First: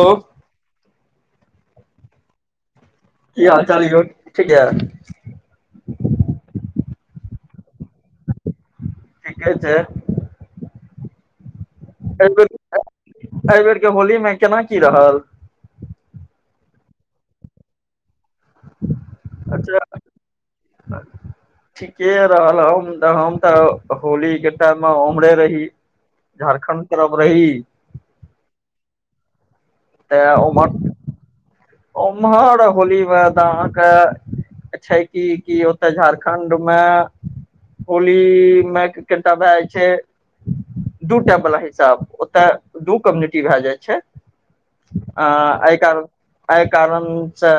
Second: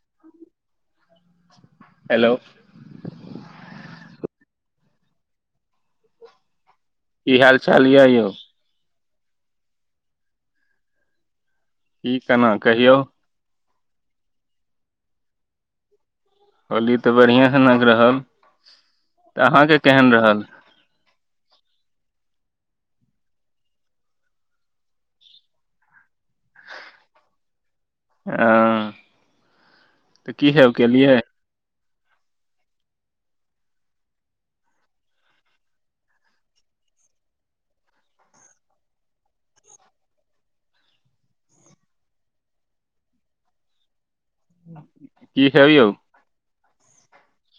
ओ hello कऽ ह चाल यौ ठीक यार की हाल चाल यइ यौ ठीके छय की केना कहियौ एहि बेेर के होली में केना की रहल होली तऽ बढ़िआं सनक रहल तऽ अहाँके केहन रहल हं ठीके रहल हम हम तऽ होली के टाइम में उम्हरे रही झारखण्ड तरफ रही ह तऽ की सब केेलिए उमहर होली में त अहांके छै कि कि ओतय झारखण्ड में होली में कटा भए जाइ छै दू टा वालला हिसाब ओतय दू कम्युनिटी भए जाइ छय आ की हेब एहि यौ कारण एहि कारणसँ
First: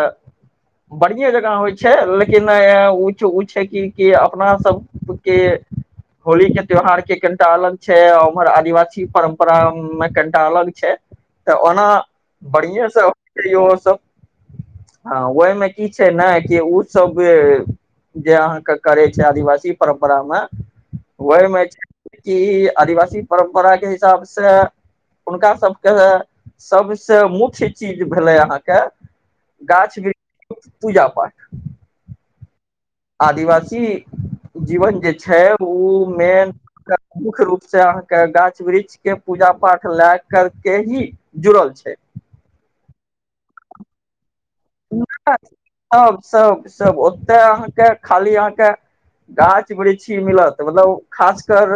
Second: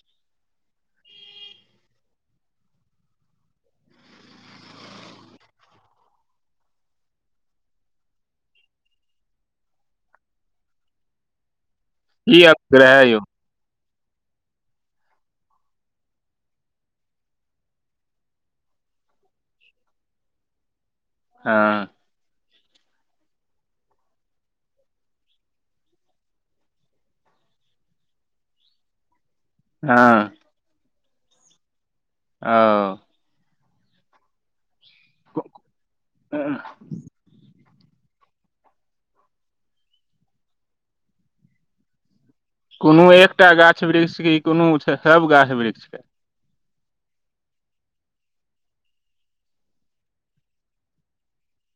बढ़िए जंका होइ छय लेकिन ओ छै की की अपना सब ओ होली के त्यौहार के कनिटा अलग छय उम्हर आदिवासी परम्परा में कनिटा अलग छय तऽ ओना की अक बढ़िएँसँ रहै हो यौ छै ओसब हँ ओहिमे कि छै ने ओसभ जे अहाँकेँ करै छै आदिवासी परम्परामे ओहिमे हँ छै ई आदिवासी परम्परा के हिसाबसँ हुनका सभके सभस मुठ्य चीज भेले अहाके गाछ के हँ वृक्ष पूजा पाठ। ओ। आदिवासी जीवन जे छै, ओ मे मुख्य रूप से अहाँकेँ गाछ वृक्ष के पूजा पाठ लए कर के ही जुड़ल छै। कोनो एकटा गाछ वृक्षके कोनो सभ गाछ वृक्षके सभ सभ ओते अहाँकेँ खाली अहाँकेँ गाछ वृषी मिलत मतलब खास कर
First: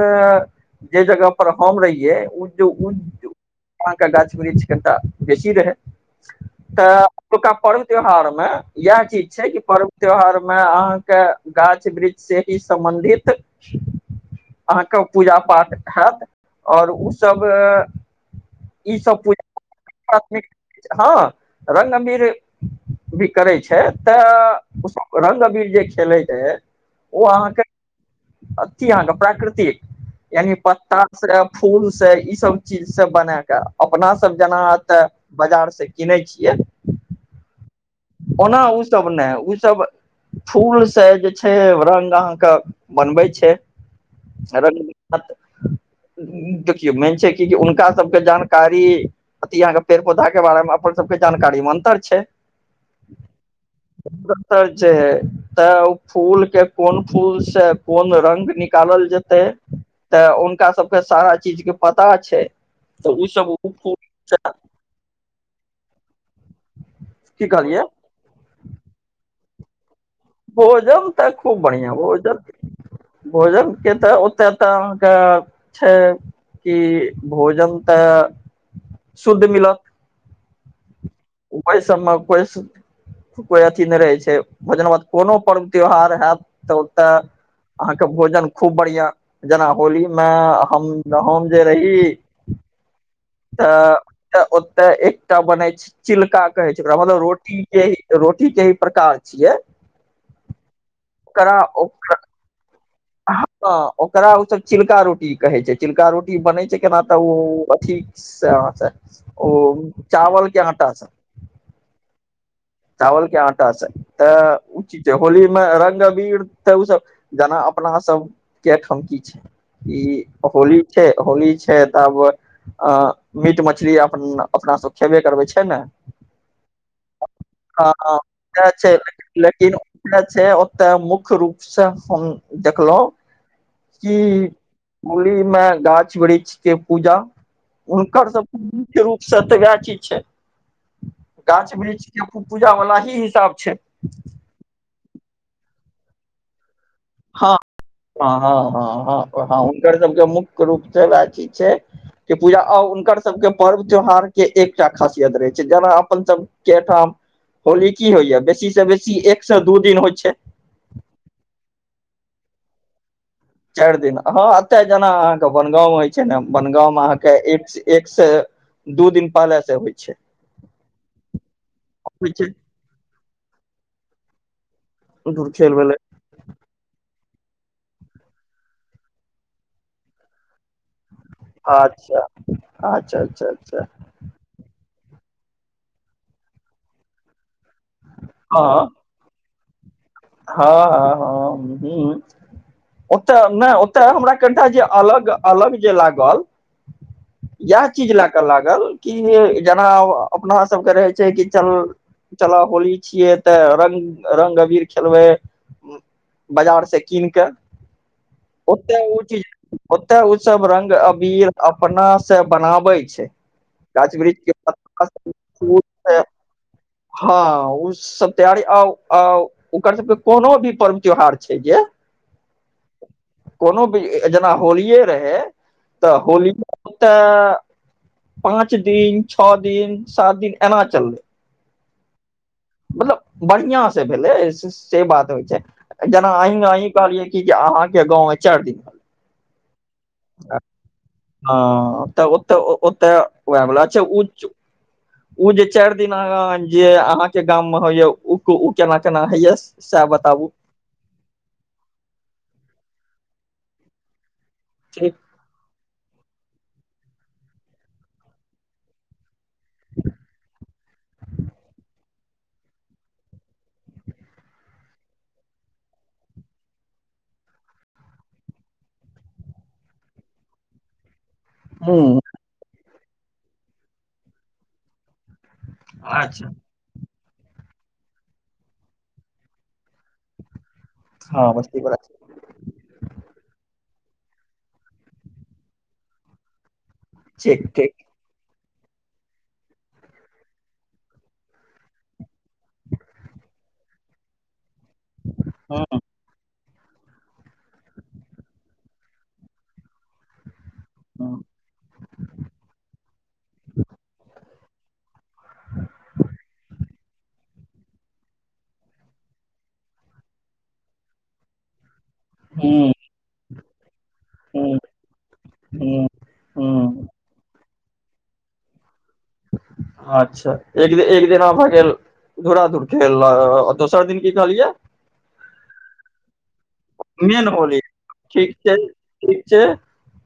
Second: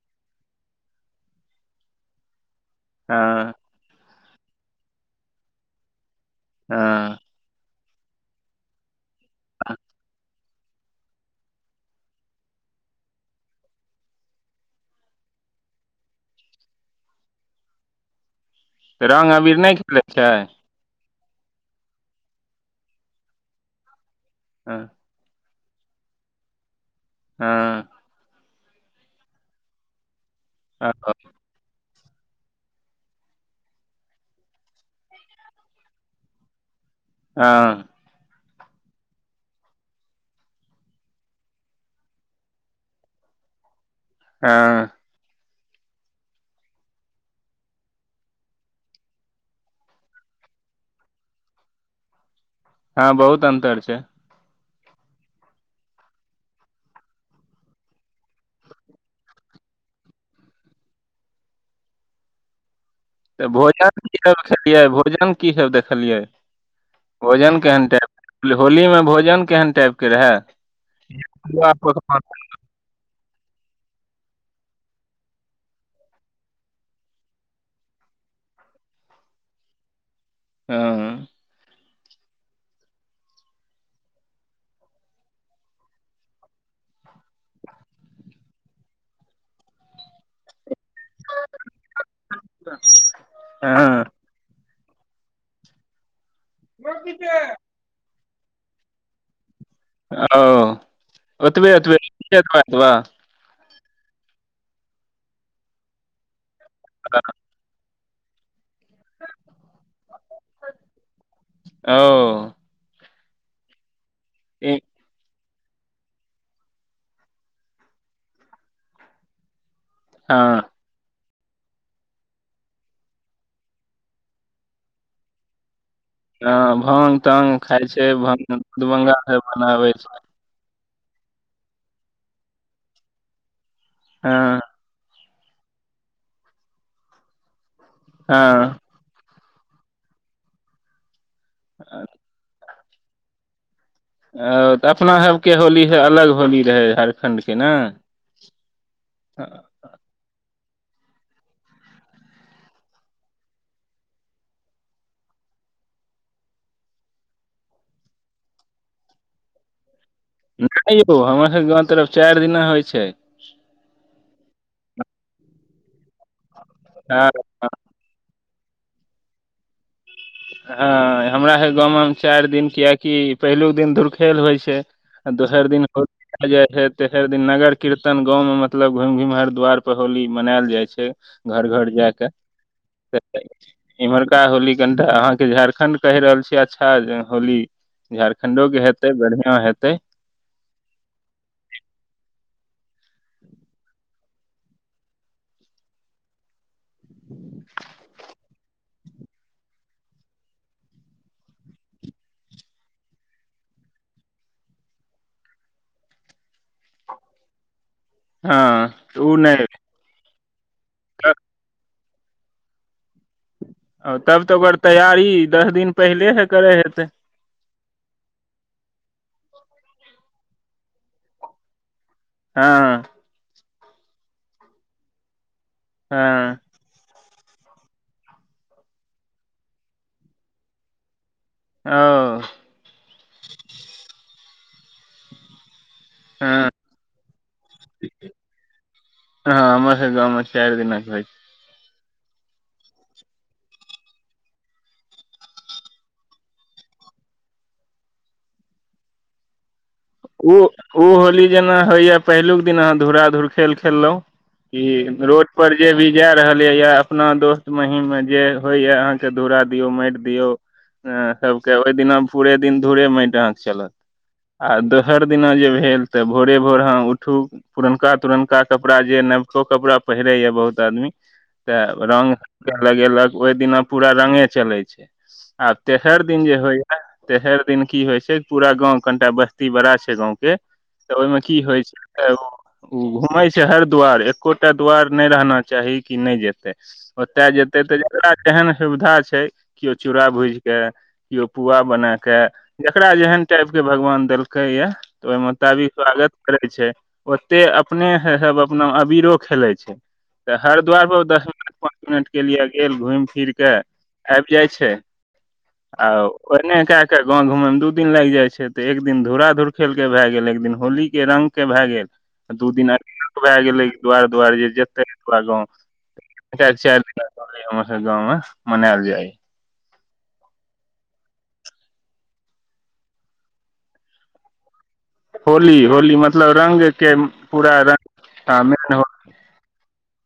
जे जगह पर हम रहियै आ। वहाँकेँ गाछ वृक्ष कनिटा बेसी रहै हँ तऽ पर्व त्यौहार मे इह चीज छै कि पर्व त्यौहार मे अहाँकेँ गाछ वृक्ष से ही सम्बन्धित अहाँकेँ पूजा पाठ हत आओर ओसभ ई तऽ सभ रंग अबीर नहि खेलै पूजा छै प्रामिक हँ रगअबीर भी करै छै तऽ हँ ओसभ रगंअबीर जे खेलैत ह ओ अहाँकेँ हँ थी हग प्राकृतिक य पत्त फूल से ई सभ चीज से बना क अपना सभ जेना ते बजार से किनै छियै। हँ। ओना ओसभ नहि ओसभ। फूल से जे छै रंग अहाँकेँ बनबै छै हँ रंग देखियौ मेन छै, कि हुनका सभके जानकारी अ यहाँकेँ पेड़ पौधा के बारे मे अपन सभके जानकारी मे अन्तर छै हँ, बहुत अन्तर छै। अन्तर है तऽ ओ फूल के कोन फूल से कोन रंग निकाल जेतै तऽ हुनका सभके सारा चीज के पता छै। ओ तऽ सब ओ भोजन फूल की सबियै भोजन की सभ देखलियै की भोजन कहलियै केहन टाइम। होली मे भोजन केहन टाईप कऽ भोजन तऽ खूब बढ़िआ पकवान भोजन। भोजन के तऽ ओत तऽ अहाँकेँ छै कि भोजन तऽ शुद्ध मिल हँ। पैस सममे उपैस कोइ अथि नहि रहै छै भोजन बात कोनो पर्व त्योहार हैत तऽ ओतय। अहाँकेँ भोजन खूब बढ़िया जेना होली मे हम हम जे रही तऽ तऽ ओते एकटा बनै छै, चिलका कहे छै, ओकरा मतलब रोटी। यै रोटी के ही प्रकार छिये आ ओतबे ओतबे ओ एतब अतबा हँ, ओकरा ओ सभ चिलका रोटी कहै छै, चिलका रोटी बनै छै, केना तऽ ओ अथि। से हाथे ओ चावलके आटा सँ ओ चावल के आटा से तऽ ओ एक छै जे होली में रंग अबीर तऽ ओ सब जेना अपना सब के अइठाम की छै ई हँ होली छै होली छै तऽब अ मीट मछली अप अपना सब खेबे करबै छै ने हँ भाङग तांग खाइ हँ छै सएह भभंगा से बनाबै छ्य तऽ मुख्य रूपसँ हम देखलहुँ कऽ हँ होली में गाछ वृक्ष के पूजा हुनकर सबके हँ मुख्य रूप सब तऽ वएह चीज छै गाछ वृक्ष के खुब पूजा वला ही हिसाब छै ओ तऽ अपना सबके होली से अलग होली रहै हर हाँ हँ हँ हँ हँ हँ हुनकर सबके मुख्य रूपसँ सेवा चीज छय के पूजा आ उनकर सबके पर्व त्योहार के एकटा खासियत रहे छै जेना अपन सब के ठाम होली की होइया बेसी से बेसी एक से दू दिन होइ छय नय यौ हमर सबके गाँव तरफ चारि दिना होइ छै चाइर दिन हँ एतय जेना अहाँके बनगाँव मे होइ छै ने बनगाँव मे आ अहाँके ए एक से दू दिन पहले से होइ छय हँ हमरा हे गाँवमे चाइर छै दिन कियकि पहिलुक दिन धुरखेल होइ छै आ धूर दोसर खेल दिन भेलै हो मल जाइ छै तऽ एकर दिन नगर कीर्तन गाँव में मतलब घुमि घुमि हरि द्वारपर होली मनायल जाइ छै घर घर अच्छा जायके अच्छा खेतै अच्छा अच्छा इम्हर टा होली कनिटा अहाँके झारखण्ड कहि रहल छै अच्छा होली झारखण्डो के हँ हेत बढ़िआं हेतै हँ हँ ह ह ओतय नय ओतय हमरा कनि टा जे अलग अलग जे लागल इएह चीज लए कऽ लागल कि जेना अपना सबके रहे छै कि चल चला होली छियै तैं रंग रंग अबीर खेलबै बाजार से कीन कऽ हँ ओते ओ चीज नहि ओतेय ओ सब रंग त- अबीर अपना से बनाबै छय तब तऽ ओकर तैयारी दस दिन से। पहिलेहे करे हेते हँ ओ सब तेयारी आउ आउ ओकर सबके कोनो भी पर्व त्योहार छै जे हँ कोनो भी जेना होलिये रहै तऽ होली हँ ओते पाँच दिन छौ दिन सात दिन एना चलतै हं मतलब बढ़िआँ से भेलै से बात होइ छय जेना अही हँ अही कहलियै की जे अहाँ के गाँव में चाइर दिन हँ हमर सब गाँवमे चारि दिना होइ छय हँ तऽ ओतऽ ओतऽएहा ओ जे चाइर दिन आं जे अहाँके गाम मे होइय ओ ओ केना केना होइया से ओ ओ होली जेना होइए पहिलुक दिन अहाँ धूराधुर खेल खेलहुँ की ठीक रोड पर जे भी जा रहल य या अपना दोस्त महीम में जे होइ या अहाँके धरा दियौ माटि दियौ सबकेँ ओहि दिना पूरे दिन धूरे माटि अहाँकेँ चलत आ दोस सर दिना जे भेल तऽ भोरे भोर अहाँ उठू पुरनका तुरनका कपड़ा जे नवको कपड़ा पहिरै य बहुत आदमी तऽ हूँ रंग लगेलक ओहि दिना पूरा रंगे चलै छै आब तेसर दिन अच्छा जे होइ य तेसर दिन की होइ छै पूरा गाँव कनिटा बस्ती बड़ा छै गाँवकेँ तऽ ओहिमे हँ की बस्ती होइ बला छै [unintelligible] उ घूमैं छै हर द्वार एकोटा द्वार नहि रहना चाही की नहि जेतै ओतय ठीक जेतै ठीक तऽ जेकरा जेहन सुविधा छै किओ चूड़ा भुजि कऽ केओ पुआ बना केँ जेकरा जेहन टाइप केँ भगवान देलकै य तऽ ओहि हूँ मोताबिक स्वागत करै छै ओते अपने हे अपने मे अबीरो खेलै छै तऽ हरद्वार पर ओ हूँ दस मिनट पाँच मिनट केँ लिए गेल घुमि फिर कऽ आबि जाइ छै आ ओने केँ कऽ गाँव घूमेय मे दू दिन लागि जाय छै तऽ एक दिन धूरा धुर खेल के भए गेल एक दिन होली केँ रंग केँ भए गेल दू हूँ दिना भए गेलै दुआर दुआर जे हूँ जेतै पुरा गाँव हूँ [unintelligible] चार हूँ दिना हमर सबकेँ गाँवमे मनेैल जाइ अच्छा एक एक दिना भऽ गेल धराधुर खेल लऽ आ दोसर दिन की कहलियै होली होली मतलब रंग केँ मेन होली पूरा रंग मेन हो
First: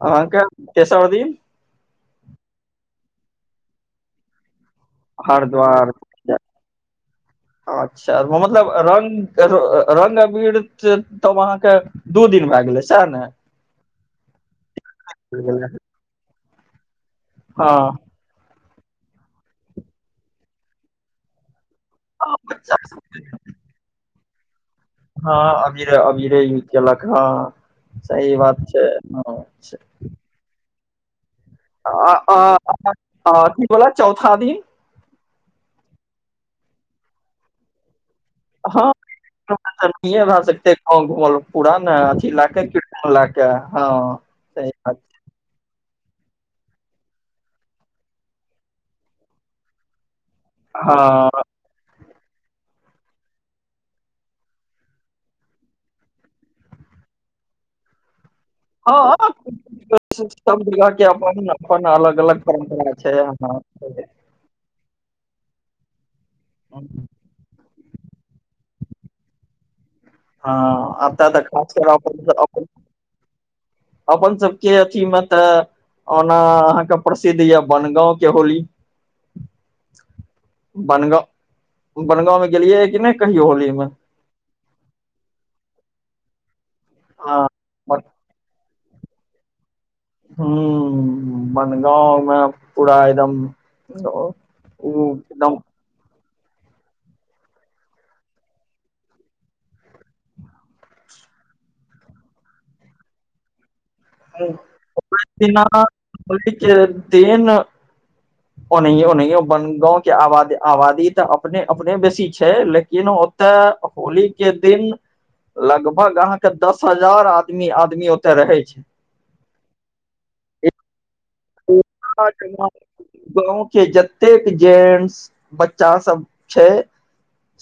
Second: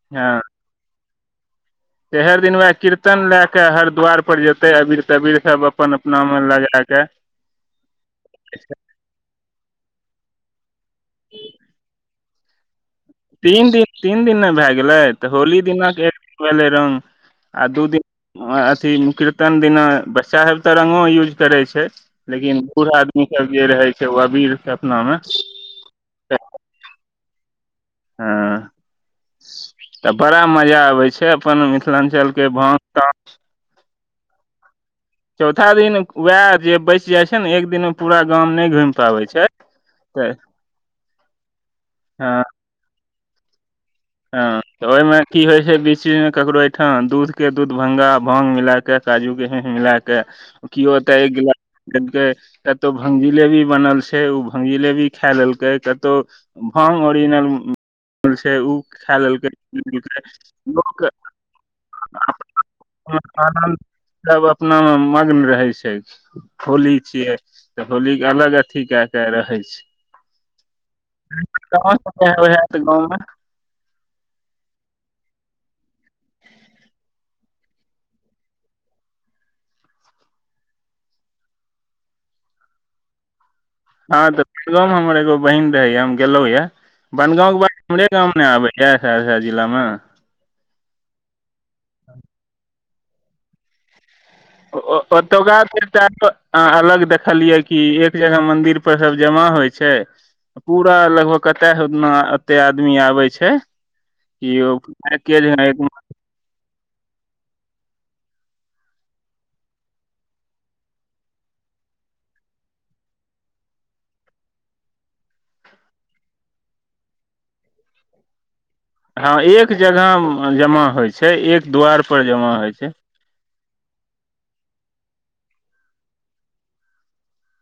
अहाँकेँ तेसर दिन तेर दिन वैह कीर्तन लैऽ कऽ हरद्वार पर जेतै अबीर तबीर सब हरद्वार अपन अपना मे लगा के अच्छा मतलब रंग रंग अबीर तब जे अहाँ केँ दू दिन भय गेलै सएह ने तीन दिन तीन दिन नऽ भए गेलै तऽ होली दिना कऽ एक भेलै रंग आ हँ दू दिन अथी कीर्तन दिना बच्चा सब तऽ रंगो यूज करै छै हँ, लेकिन बच्चा बूढ़ आदमी सब जे रहै छै ओ अबीर सब हँ अबीरे अबीरे यूज केलक हँ सही बात हँ छै हँ तऽ बड़ा मजा आबै छै अपन मिथिलाञ्चल के भान तान [unintelligible] अथि बला चौथा दिन चौथा दिन वएह जे बैच जाइ छै नऽ एक दिन पूरा गाम नहि हँ घुमि पाबै छै पुरा तऽ नहिये भए सकते गाँव घुमल पूरा ने अथि हँ लै की लै केँ हँ सही बात ओहि मे की होय छै बिच बिच मे केकरो एहिठाम दूध केँ दूध भंगा भांग मिला के काजू के हिंग मिला केँ केँ कियो ओतै हँ एक गिलास देलकै कतहु भंग जिलेबी बनल छै उ भंग जिलेबी खा लेलकै कतहु भाग ओरिजिनल [unintelligible] उ खा हँ लेलकैै पी लेलकै सब जगह के लोक अपन अपन अलग अलग परम्परा छै [unintelligible] आनन्द सब अपना मे मग्न रहै छै होली छियै तऽ होलीे अलग अथी केँ कऽ रहै छै हँ एतय तऽ खास [unintelligible] कर अपन अपन गाँवमे अपन सभकेँ अथी म तऽ ओना अहाँ कऽ प्रसिद्ध यऽ बनगाँव केँ होली बनगाँव बनगाँंव मे गेलियैै यऽ कि नहि कहियो होली मेऽ हँ तऽ बनगाँव म हमर एगो बहिन रहै यऽ हम गेलहुँ यऽ हँ बनगाँव कऽ बाद हमरे गाममें नय आबैए सहरसा जिलामे ह्म बनगाँव में पूरा एकदम ओ एकदम ओतुका फेर चाइर [unintelligible] अह अलग देखलियै कि एक जगह मंदिर पर सब जमा होइ छय पूरा लगभग कते ओना एते आदमी आबै छय [unintelligible] ब क देन ओनाहिय ओनाहिये बन गाँंव के आबादी तऽ अपने अपने बेसी छय लेकिन तऽ होली के दिन लगभग अहाँके दस हजार आदमी आदमी ऐते रहे छय हँ एक जगह जमा होइ छै एक द्वारपर जमा होइ छय गाँव के जतेक जेंटस बच्चा सब छय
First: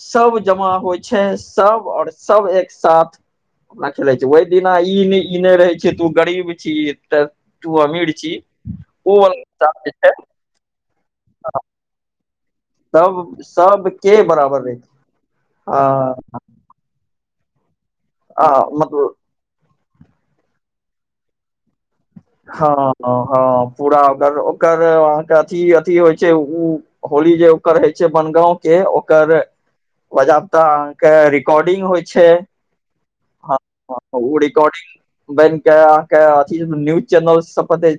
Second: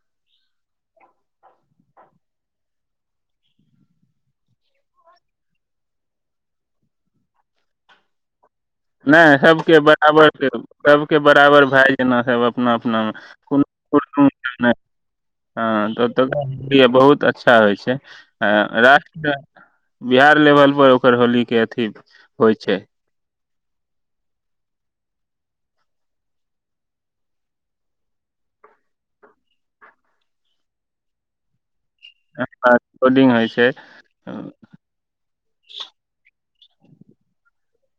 सब जमा होइ छय सब ओर सब एक साथ अपना खेलै छय ओहि दिना ई ई नहि रहै छै तऽ गरीब छी तऽ तूँ अमीर छी ओ नय वाला हिसाब सबके जे छै बराबर सभके बराबर भाय जेना सब अपना अपनामे सब को सबके बराबर ह रहै छै हँ तत [unintelligible] बहुत अच्छा होइ छय आ मतलब राष्ट्र बिहार लेवल पर ओकर होली के अथी होइ हँ छै हँ पूरा ओ ओकर अहाँके अथि अथि होइ छै ओ होली जे ओकर होइ छय बनगाँव के ओकर बजाता अह के रिकॉर्डिंग होइ होर्डिंग होइ छै ओ हँ रिकॉर्डिंग बैन कय अथि न्यूज चैनल स तऽ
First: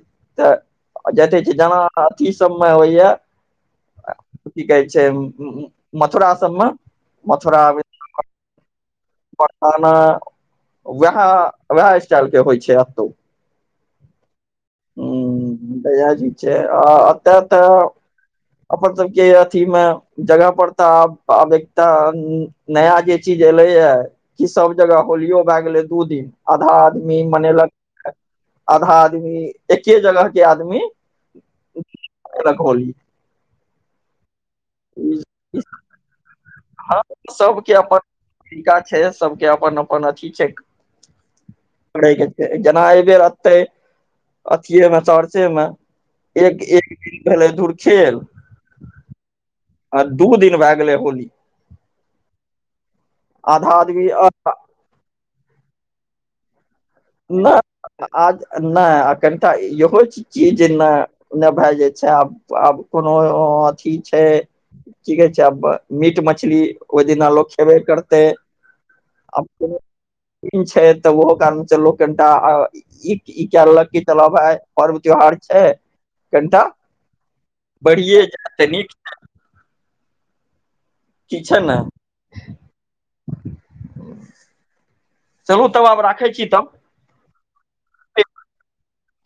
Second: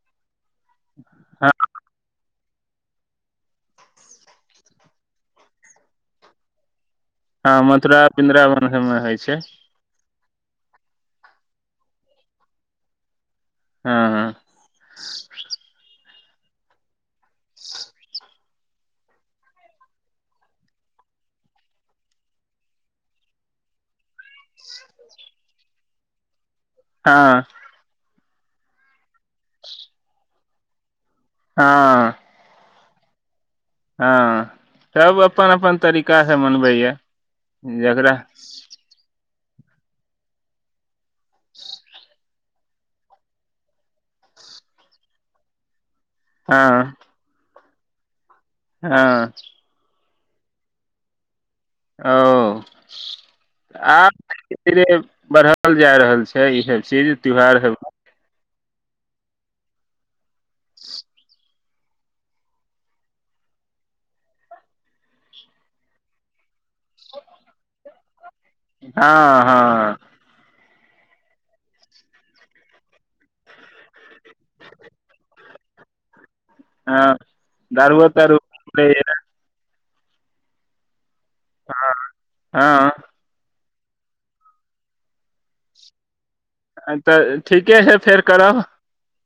ज तऽ जे जनाथ सबमे होइ या की कहै छय मथुरा सबमे हँ मथुरा पिन्दरा ब समय हो छय [unintelligible] बखान वएह वएह स्टाइल के होइ छय एतहु हँ हँ ह तऽयज छय आ अत तऽ अपर सबके अथी में जगह परता आब एकटा नया जे चीज एले ये कि सब जगह होलियो भए गेले दू दिन आधा आदमी हँ मनेलक आधा आदमी एके जगह के आदमी हँ एकरा कहली हँ सब अपन अपन तरीका से मन हँ सबके अपन तरीका छय सबके अपन अपन अथी छय जेना एहि बेर एते अथिये में चर्चे में एक एक हँ दिन भेल धूर खेल हँ आ दू दिन भए गेलै होली ओ आधा आदमी आब धीरे बढ़ देखल जा रहल छै इसब चीज त्योहार नय सब आज नय आ कनिटा इहो छिय जे न नय [unintelligible] भए जे छय आब आब कोनो अथी छय की कहै छै अपन मीट मछली ओहि दिना लोक खेबे करतै हँ आब कोनो हँ छै तऽ ओहो कारण से लोक कनिटा ई ई कए लेलक कि चलब आय पर्व त्योहार छै कनिटा हँ दारुओ बढ़िए तारू जा निक किछ न हँ चलू तब आब राखै छी तब तऽ ठीके हे फेर करब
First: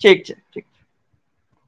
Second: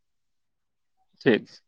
ठीक छै ठीक छै ठीक छै